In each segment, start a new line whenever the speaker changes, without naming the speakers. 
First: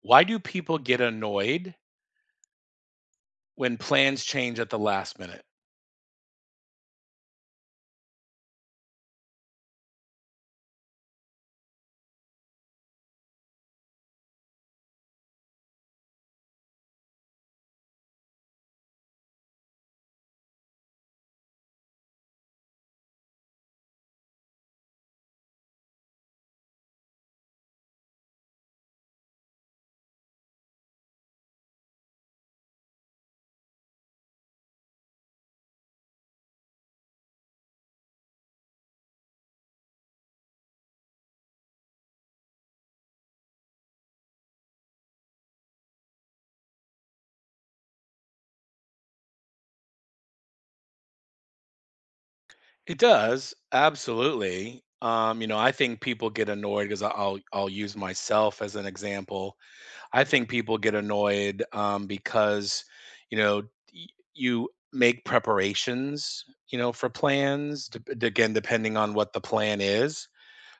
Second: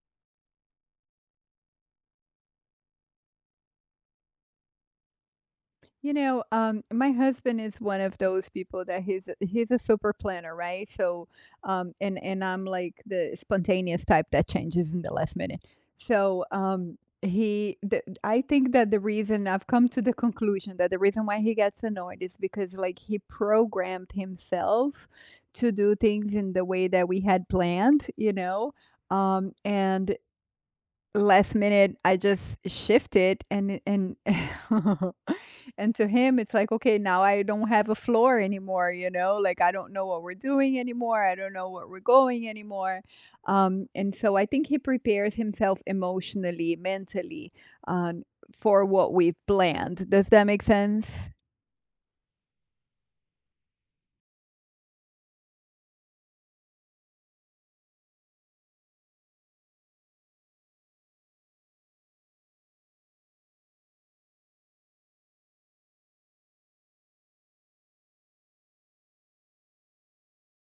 Why do people get annoyed when plans change at the last minute?
My husband is one of those people that he's a super planner, right? So, and I'm like the spontaneous type that changes in the last minute. So, I think that the reason I've come to the conclusion that the reason why he gets annoyed is because like he programmed himself to do things in the way that we had planned. And last minute, I just shifted and it and and to him, it's like, "Okay, now I don't have a floor anymore," you know? Like, I don't know what we're doing anymore, I don't know what we're going anymore, and so I think he prepares himself emotionally, mentally, um, for what we've planned. Does that make sense?
It does, absolutely. I think people get annoyed because I'll use myself as an example. I think people get annoyed because you know y- you make preparations, you know, for plans. Again, depending on what the plan is,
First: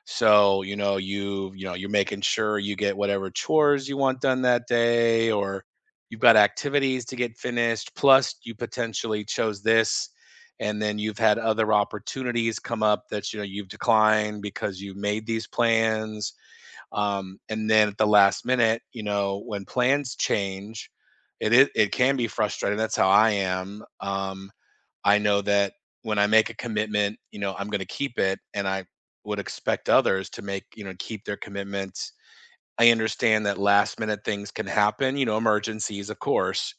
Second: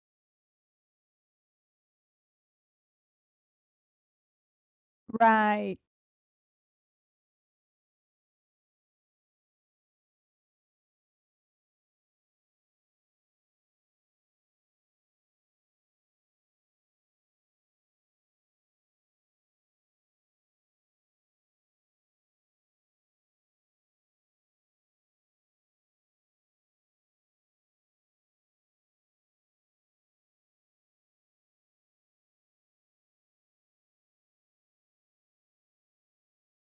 So, you know, you know, you're making sure you get whatever chores you want done that day, or
Right.
you've got activities to get finished, plus you potentially chose this, and then you've had other opportunities come up that, you know, you've declined because you've made these plans, and then at the last minute, you know, when plans change, it can be frustrating. That's how I am. I know that when I make a commitment, you know, I'm going to keep it, and I would expect others to make, you know, keep their commitments. I understand that last minute things can happen, you know, emergencies, of course.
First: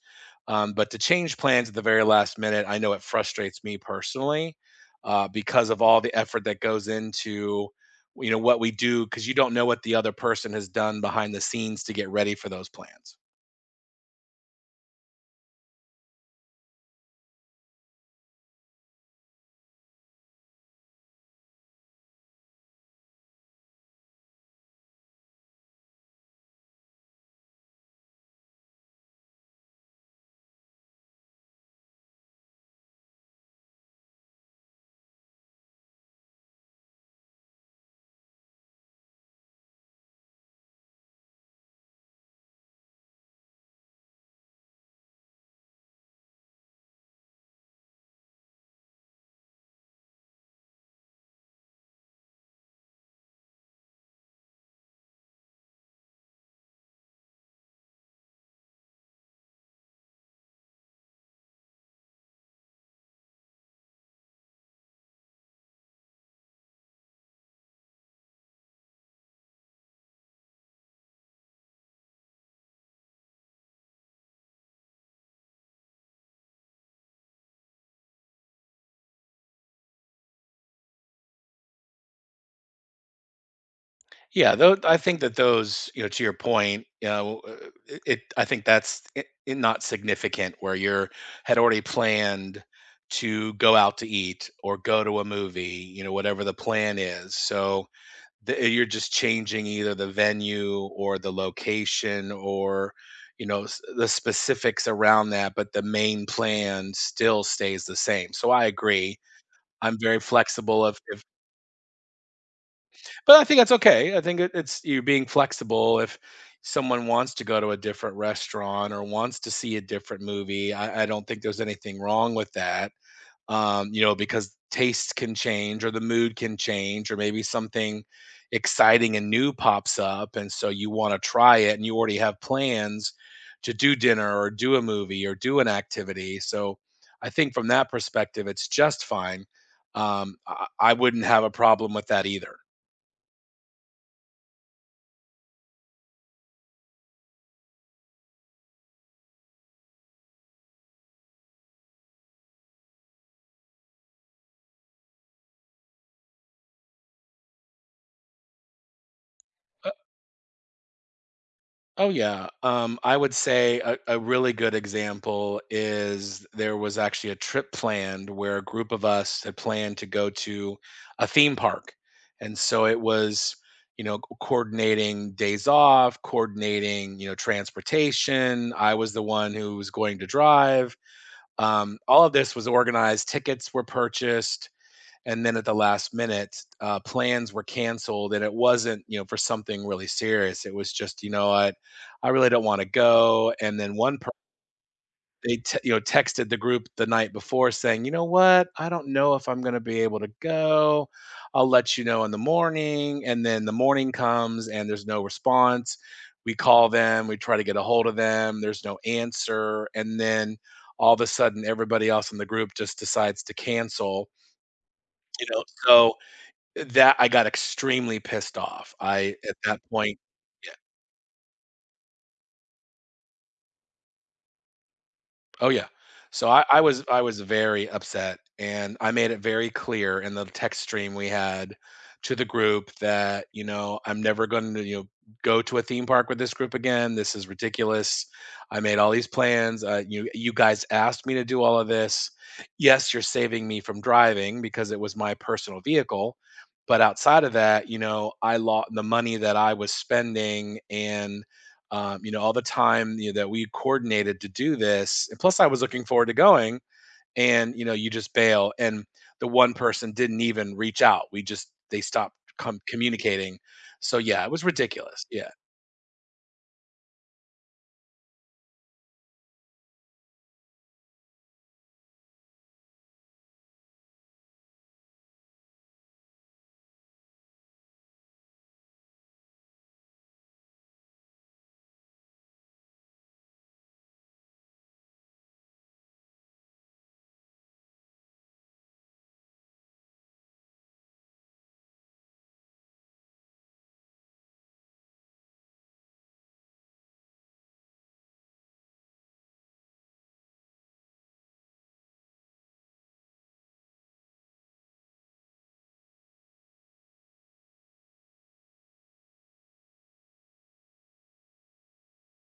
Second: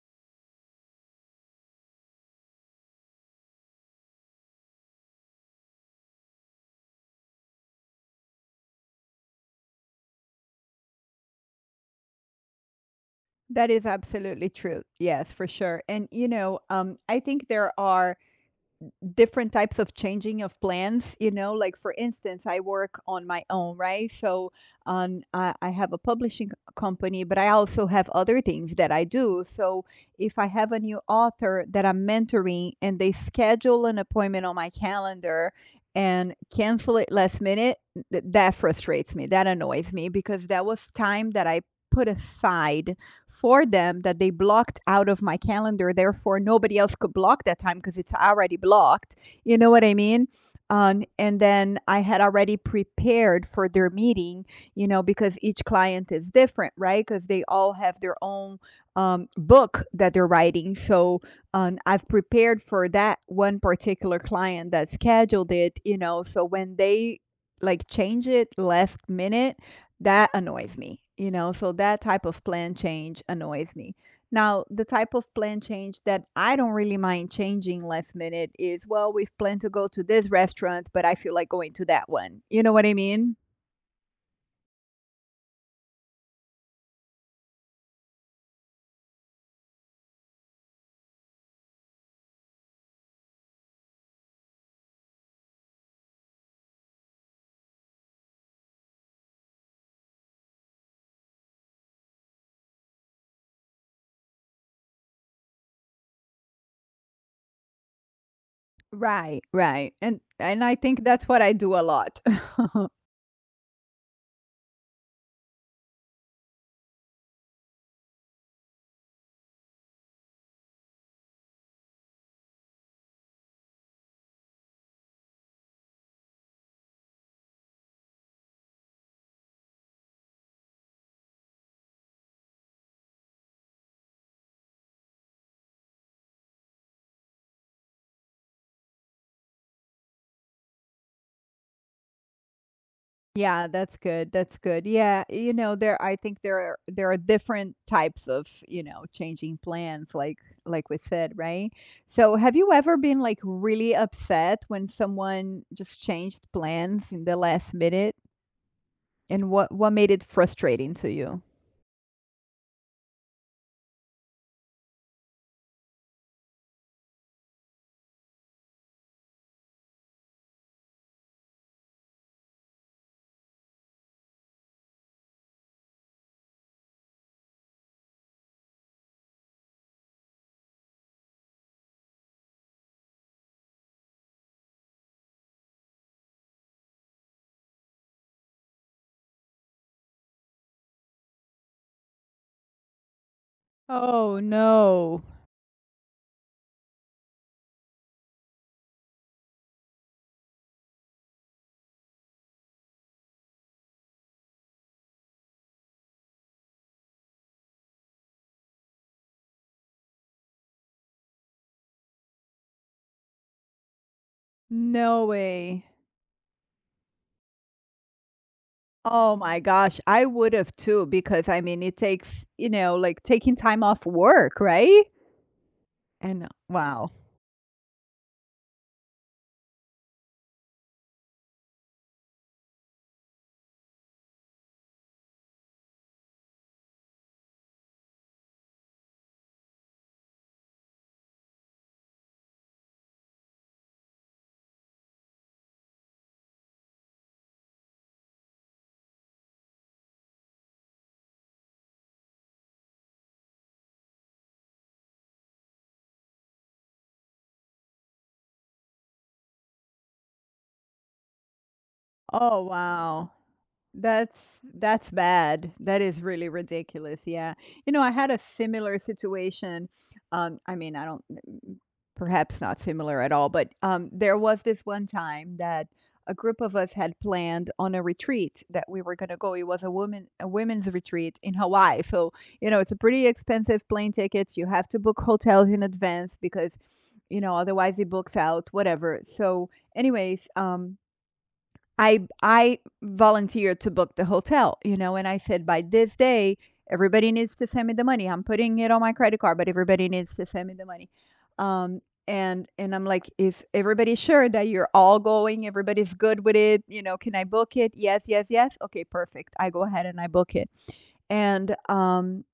But to change plans at the very last minute, I know it frustrates me personally, because of all the effort that goes into, you know, what we do, because you don't know what the other person has done behind the scenes to get ready for those plans.
That is absolutely true. Yes, for sure, and, I think there are different types of changing of plans, you know, like, for instance, I work on my own, right? So on I have a publishing company, but I also have other things that I do. So if I have a new author that I'm mentoring and they schedule an appointment on my calendar and cancel it last minute, that frustrates me, that annoys me, because that was time that I put aside for them that they blocked out of my calendar. Therefore, nobody else could block that time because it's already blocked. You know what I mean? And then I had already prepared for their meeting, because each client is different, right? Because they all have their own book that they're writing. So I've prepared for that one particular client that scheduled it. So when they like change it last minute, that annoys me, so that type of plan change annoys me. Now, the type of plan change that I don't really mind changing last minute is, well, we've planned to go to this restaurant, but I feel like going to that one. You know what I mean?
Yeah, though I think that those, you know, to your point, you know, it, it I think that's not significant, where you're had already planned to go out to eat or go to a movie, you know, whatever the plan is. So you're just changing either the venue or the location, or the specifics around that, but the main plan still stays the same. So I agree.
Right, right.
I'm very
And I
flexible.
think
If
that's what I do a lot.
But I think that's okay. I think it's you being flexible. If someone wants to go to a different restaurant or wants to see a different movie, I don't think there's anything wrong with that. Because tastes can change, or the mood can change, or maybe something exciting and new pops up. And so you want to try it and you already have plans to do dinner or do a movie or do an activity. So I think from that perspective, it's just fine. I wouldn't have a problem with that either.
Yeah, that's good, that's good. Yeah, you know, there I think there are different types of, changing plans, like we said, right? So have you ever been like really upset when someone just changed plans in the last minute? And what made it frustrating to you?
Oh yeah. I would say a really good example is there was actually a trip planned where a group of us had planned to go to a theme park. And so it was, you know, coordinating days off, coordinating, you know, transportation. I was the one who was going to drive. All of this was organized, tickets were purchased, and then at the last minute, plans were canceled, and it wasn't, you know, for something really serious. It was just, you know what, I really don't want to go. And then one person,
Oh no.
you know, texted the group the night before saying, you know what, I don't know if I'm going to be able to go, I'll let you know in the morning. And then the morning comes and there's no response. We call them, we try to get a hold of them, there's no answer. And then all of a sudden everybody else in the group just decides to cancel.
No
You know,
way.
so that, I got extremely pissed off.
Oh
I at
my
that
gosh,
point,
I would have too, because I mean, it takes, like, taking time off work, right?
oh yeah.
And
So I was,
wow.
I was very upset, and I made it very clear in the text stream we had to the group that, you know, I'm never going to, you know, go to a theme park with this group again. This is ridiculous. I made all these plans. You guys asked me to do all of this. Yes, you're saving me from driving because it was my personal vehicle, but outside of that, you know, I lost the money that I was spending, and you know, all the time, you know, that we coordinated to do this. And plus, I was looking forward to going, and you know, you just bail. And the one person didn't even reach out. We just They stopped
Oh, wow.
communicating. So
That's
yeah, it was
that's
ridiculous. Yeah.
bad. That is really ridiculous. Yeah. I had a similar situation. I mean, I don't, mm, perhaps not similar at all, but there was this one time that a group of us had planned on a retreat that we were going to go. It was a women's retreat in Hawaii. So, it's a pretty expensive plane tickets. You have to book hotels in advance because, otherwise it books out, whatever. So, anyways, I volunteered to book the hotel, and I said, "By this day, everybody needs to send me the money. I'm putting it on my credit card, but everybody needs to send me the money." Um, and I'm like, "Is everybody sure that you're all going? Everybody's good with it? You know, can I book it?" "Yes, yes, yes." "Okay, perfect." I go ahead and I book it. And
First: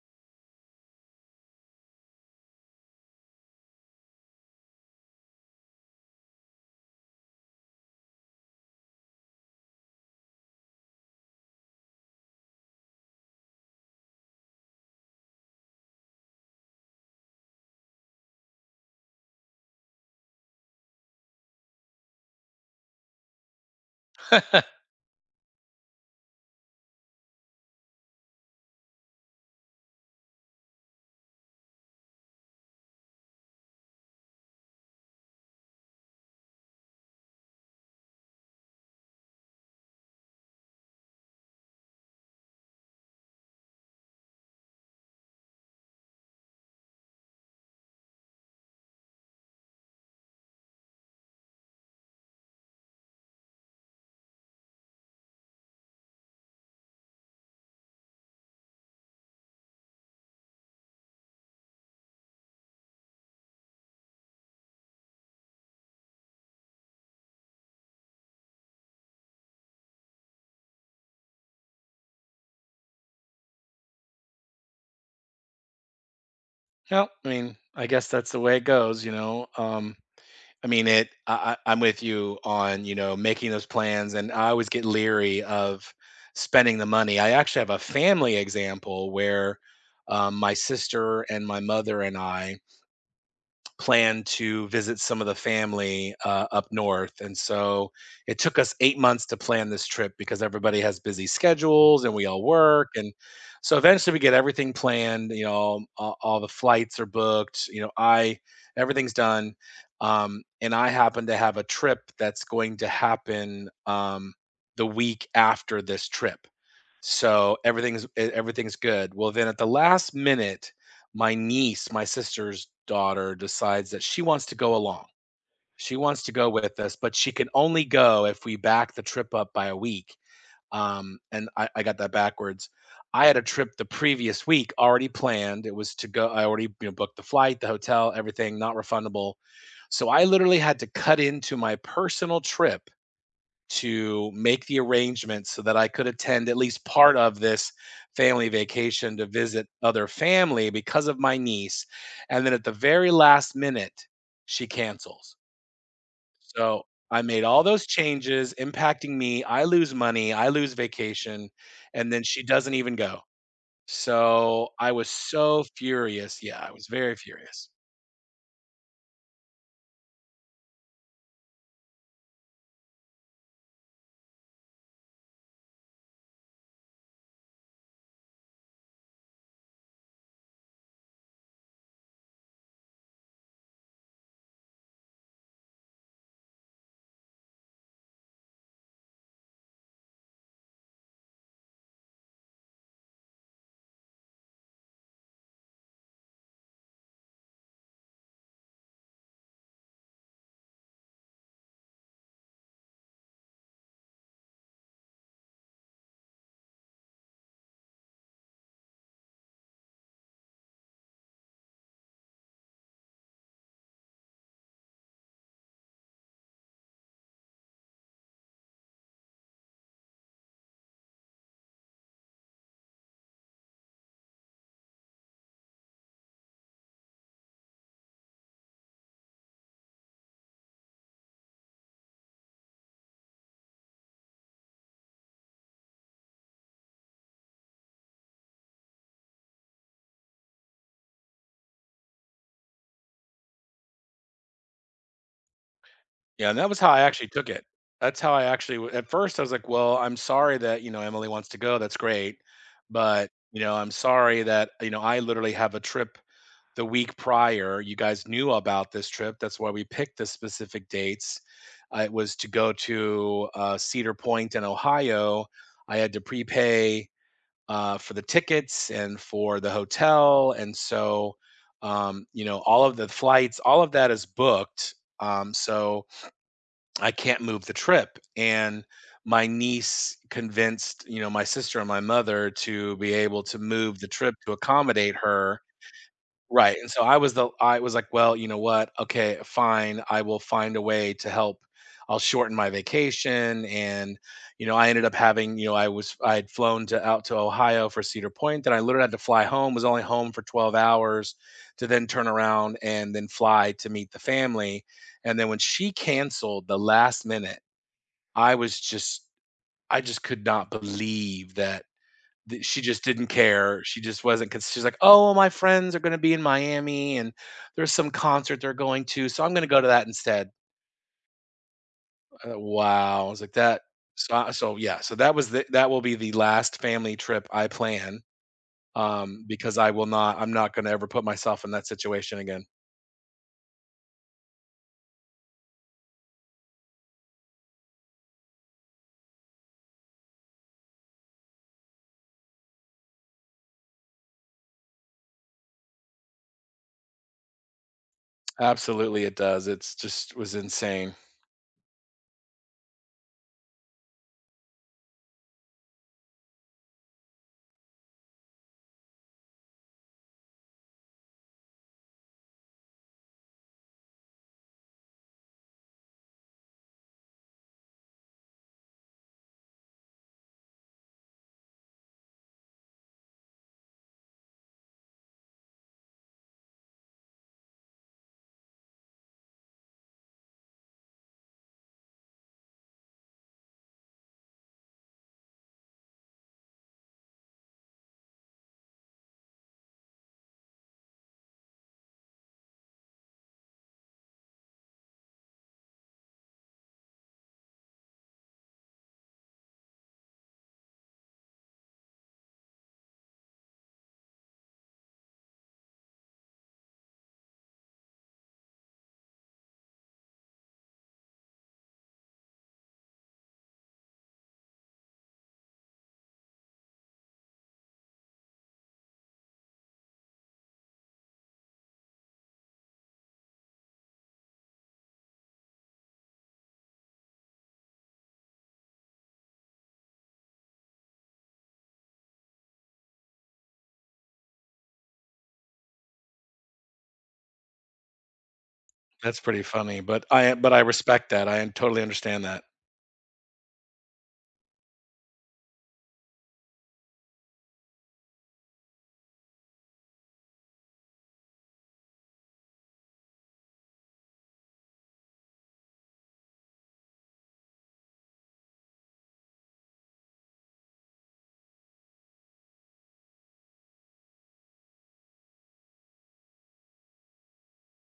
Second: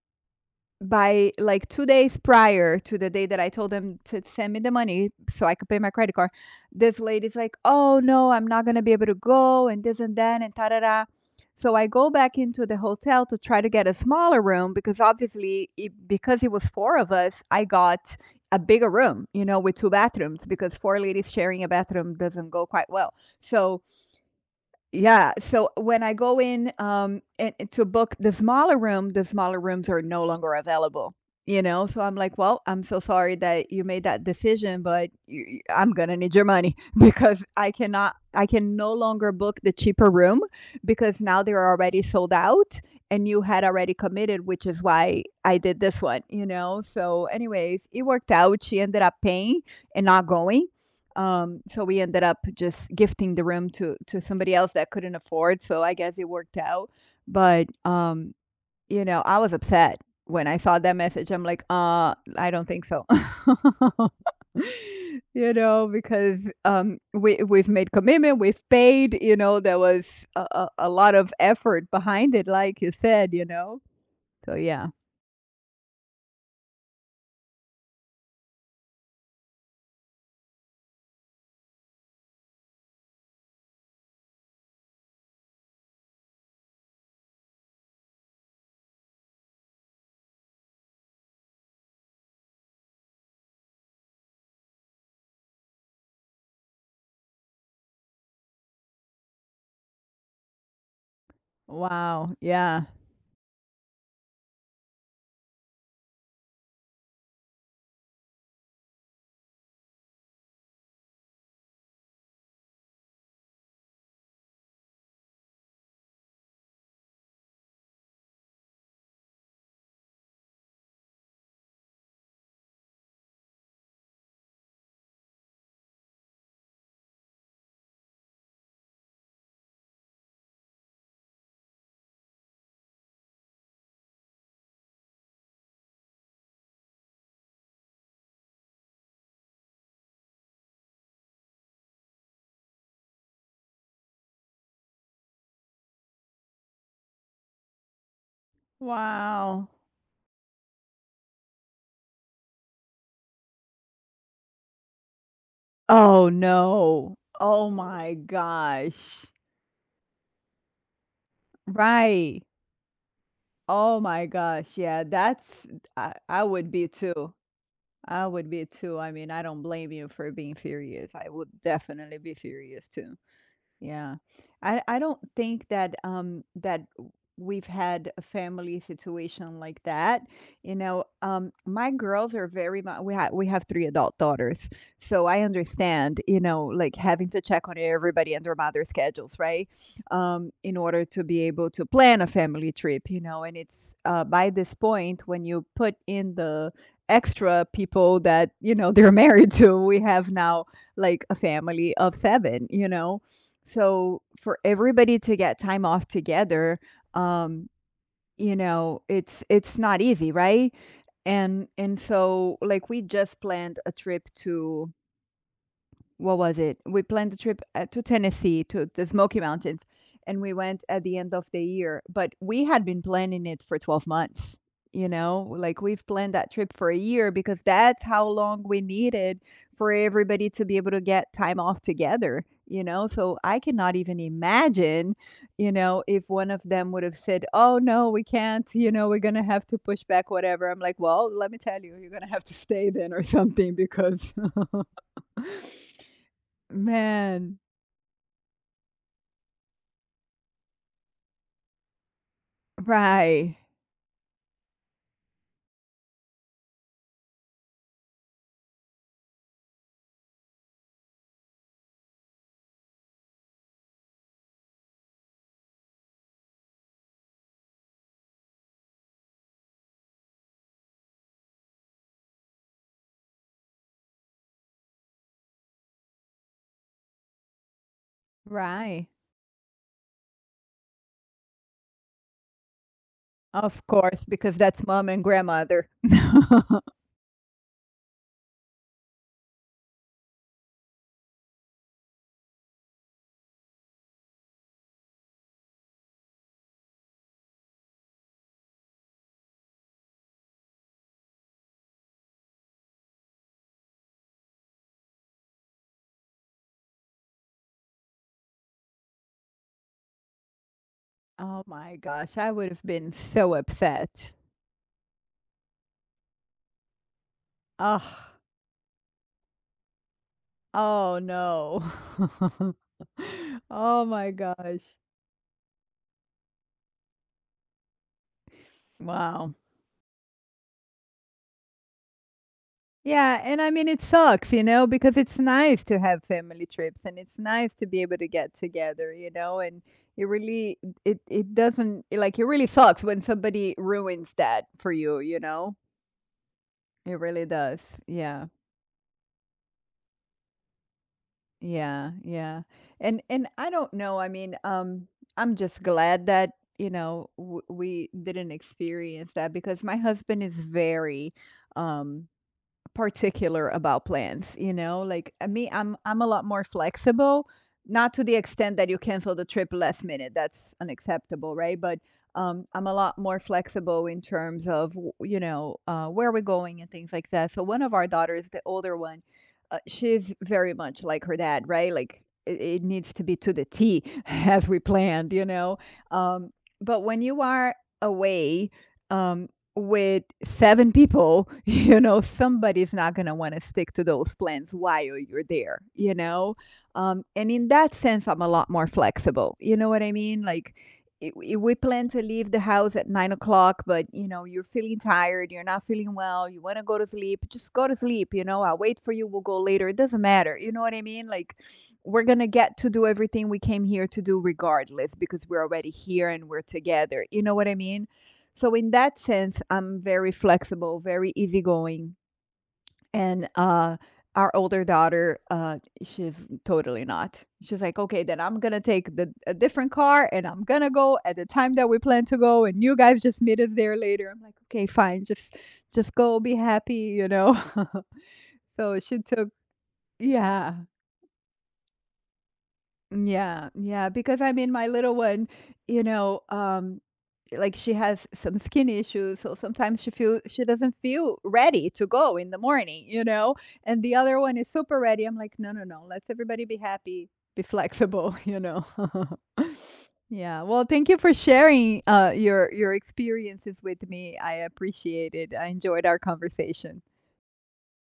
by like 2 days prior to the day that I told them to send me the money so I could pay my credit card, this lady's like, "Oh, no, I'm not gonna be able to go," and this and that and ta da da. So I go back into the hotel to try to get a smaller room because because it was 4 of us, I got a bigger room, with 2 bathrooms because 4 ladies sharing a bathroom doesn't go quite well. So yeah, so when I go in, and to book the smaller room, the smaller rooms are no longer available, you know? So I'm like, "Well, I'm so sorry that you made that decision, but you I'm gonna need your money because I can no longer book the cheaper room because now they're already sold out and you had already committed, which is why I did this one," you know? So anyways, it worked out. She ended up paying and not going, so we ended up just gifting the room to somebody else that couldn't afford, so I guess it worked out. But I was upset when I saw that message. I'm like, I don't think so." Because, we've made commitment, we've paid, there was a lot of effort behind it, like you said, you know? So, yeah.
Well, I mean, I guess that's the way it goes. I mean, I'm with you on, you know, making those plans, and I always get leery of spending the money. I actually have a family example where, my sister and my mother and I plan to visit some of the family, up north, and so it took us 8 months to plan this trip because everybody has busy schedules and we
Wow,
all
yeah.
work, and so eventually we get everything planned, you know, all the flights are booked, you know, I everything's done, and I happen to have a trip that's going to happen, the week after this trip. So everything's good. Well, then at the last minute, my niece, my sister's daughter, decides that she wants to go along. She wants to go with us, but she can only go if we back the trip up by a week. And I got that backwards. I had a trip the previous week already planned. It was to go I already, you know, booked the flight, the hotel, everything, not refundable. So I literally had to cut into my personal trip to make the arrangements so that I could attend at least part of this family vacation to visit
Wow.
other family because of my niece. And then at the very last minute, she cancels.
Oh,
So
no.
I made all
Oh
those
my
changes impacting
gosh.
me. I lose money, I lose vacation, and then
Right.
she doesn't even go.
Oh my
So
gosh,
I
yeah,
was so
that's
furious.
I
Yeah,
would
I was
be
very
too.
furious.
I would be too. I mean, I don't blame you for being furious. I would definitely be furious too. Yeah. I don't think that we've had a family situation like that. My girls are very much. We have three adult daughters. So I understand, like, having to check on everybody and their mother schedules, right? In order to be able to plan a family trip, and it's by this point when you put in the extra people that, they're married to, we have now like a family of seven, so for everybody to get time off together, um, it's not easy, right? And so like we just planned a trip to what was it? We planned a trip, to Tennessee, to the Smoky Mountains, and we went at the end of the year, but we had been planning it for 12 months, you know? Like, we've planned that trip for a year because that's how long we needed for everybody to be able to get time off together, you know? So, I cannot even imagine, if one of them would have said, "Oh, no, we can't, we're gonna have to push back whatever." I'm like, "Well, let me tell you, you're gonna have to stay then or something because"
Yeah, and that was how I actually took
Man,
it. That's how I actually w At first, I was like, "Well, I'm sorry that, you know, Emily wants to go, that's great, but,
right,
you know, I'm sorry that, you know, I literally have a trip the week prior, you guys knew about this trip, that's why we picked the specific dates." It was to go to, Cedar Point in Ohio. I had to prepay, for the tickets and for the hotel, and so, you know, all of the flights, all of that is booked, so I can't move the trip. And
right.
my niece convinced, you know, my sister and my mother to be able to
Of
move the
course,
trip to
because that's mom
accommodate
and
her.
grandmother.
Right, and so I was like, "Well, you know what? Okay, fine. I will find a way to help. I'll shorten my vacation." And, you know, I ended up having, you know, I was, I had flown to out to Ohio for Cedar Point, then I literally had to fly home, was only home for 12 hours to then turn around and then fly to meet the family. And then when she canceled the last minute, I was just, I just could not believe
Oh
that
my gosh, I
th
would
she
have
just
been
didn't
so
care. She just
upset.
wasn't Because she's like, "Oh, well, my friends are gonna be in Miami, and there's some
Oh,
concert they're going to, so I'm gonna go to that instead."
Oh no.
Wow. I was like, "That."
Oh my
So,
gosh.
yeah, so that was the that will be the last family trip I plan,
Wow.
because I'm not gonna ever put myself in that situation again.
Yeah, and I mean it sucks, because it's nice to have family trips and it's nice to be able to get together, and it really, it doesn't, like, it really sucks when somebody ruins that for you, you know? It really does. Yeah.
Absolutely, it does. It's just was insane.
Yeah. Yeah. And I don't know. I mean, I'm just glad that, we didn't experience that because my husband is very um particular about plans, you know? Like, me, I'm a lot more flexible, not to the extent that you cancel the trip last minute. That's unacceptable, right? But I'm a lot more flexible in terms of where we're going and things like that. So one of our daughters, the older one, she's very much like her dad, right? Like, it needs to be to the T as we planned. Um, but when you are away. Um, with 7 people, somebody's not gonna wanna stick to those plans while you're there, you know? And in that sense, I'm a lot more flexible, you know what I mean? Like, I we plan to leave the house at 9 o'clock, but, you're feeling tired, you're not feeling well, you wanna go to sleep, just go to sleep, you know? I'll wait for you, we'll go later, it doesn't matter, you know what I mean? Like, we're gonna get to do everything we came here to do regardless because we're already here and we're together, you know what I mean? So in that sense, I'm very flexible, very easygoing. And our older daughter, she's totally not. She's like, okay, then I'm gonna take the a different car and I'm gonna go at the time that we plan to go, and you guys just meet us there later. I'm like, okay, fine, just go be happy, you know. So she
That's
took.
pretty funny, but
Yeah.
I respect that. I totally understand that.
Yeah, yeah, because I mean, my little one, you know, um, like, she has some skin issues, so sometimes she doesn't feel ready to go in the morning. And the other one is super ready. I'm like, no, no, no. Let's everybody be happy, be flexible. Yeah. Well, thank you for sharing your experiences with me. I appreciate it. I enjoyed our conversation.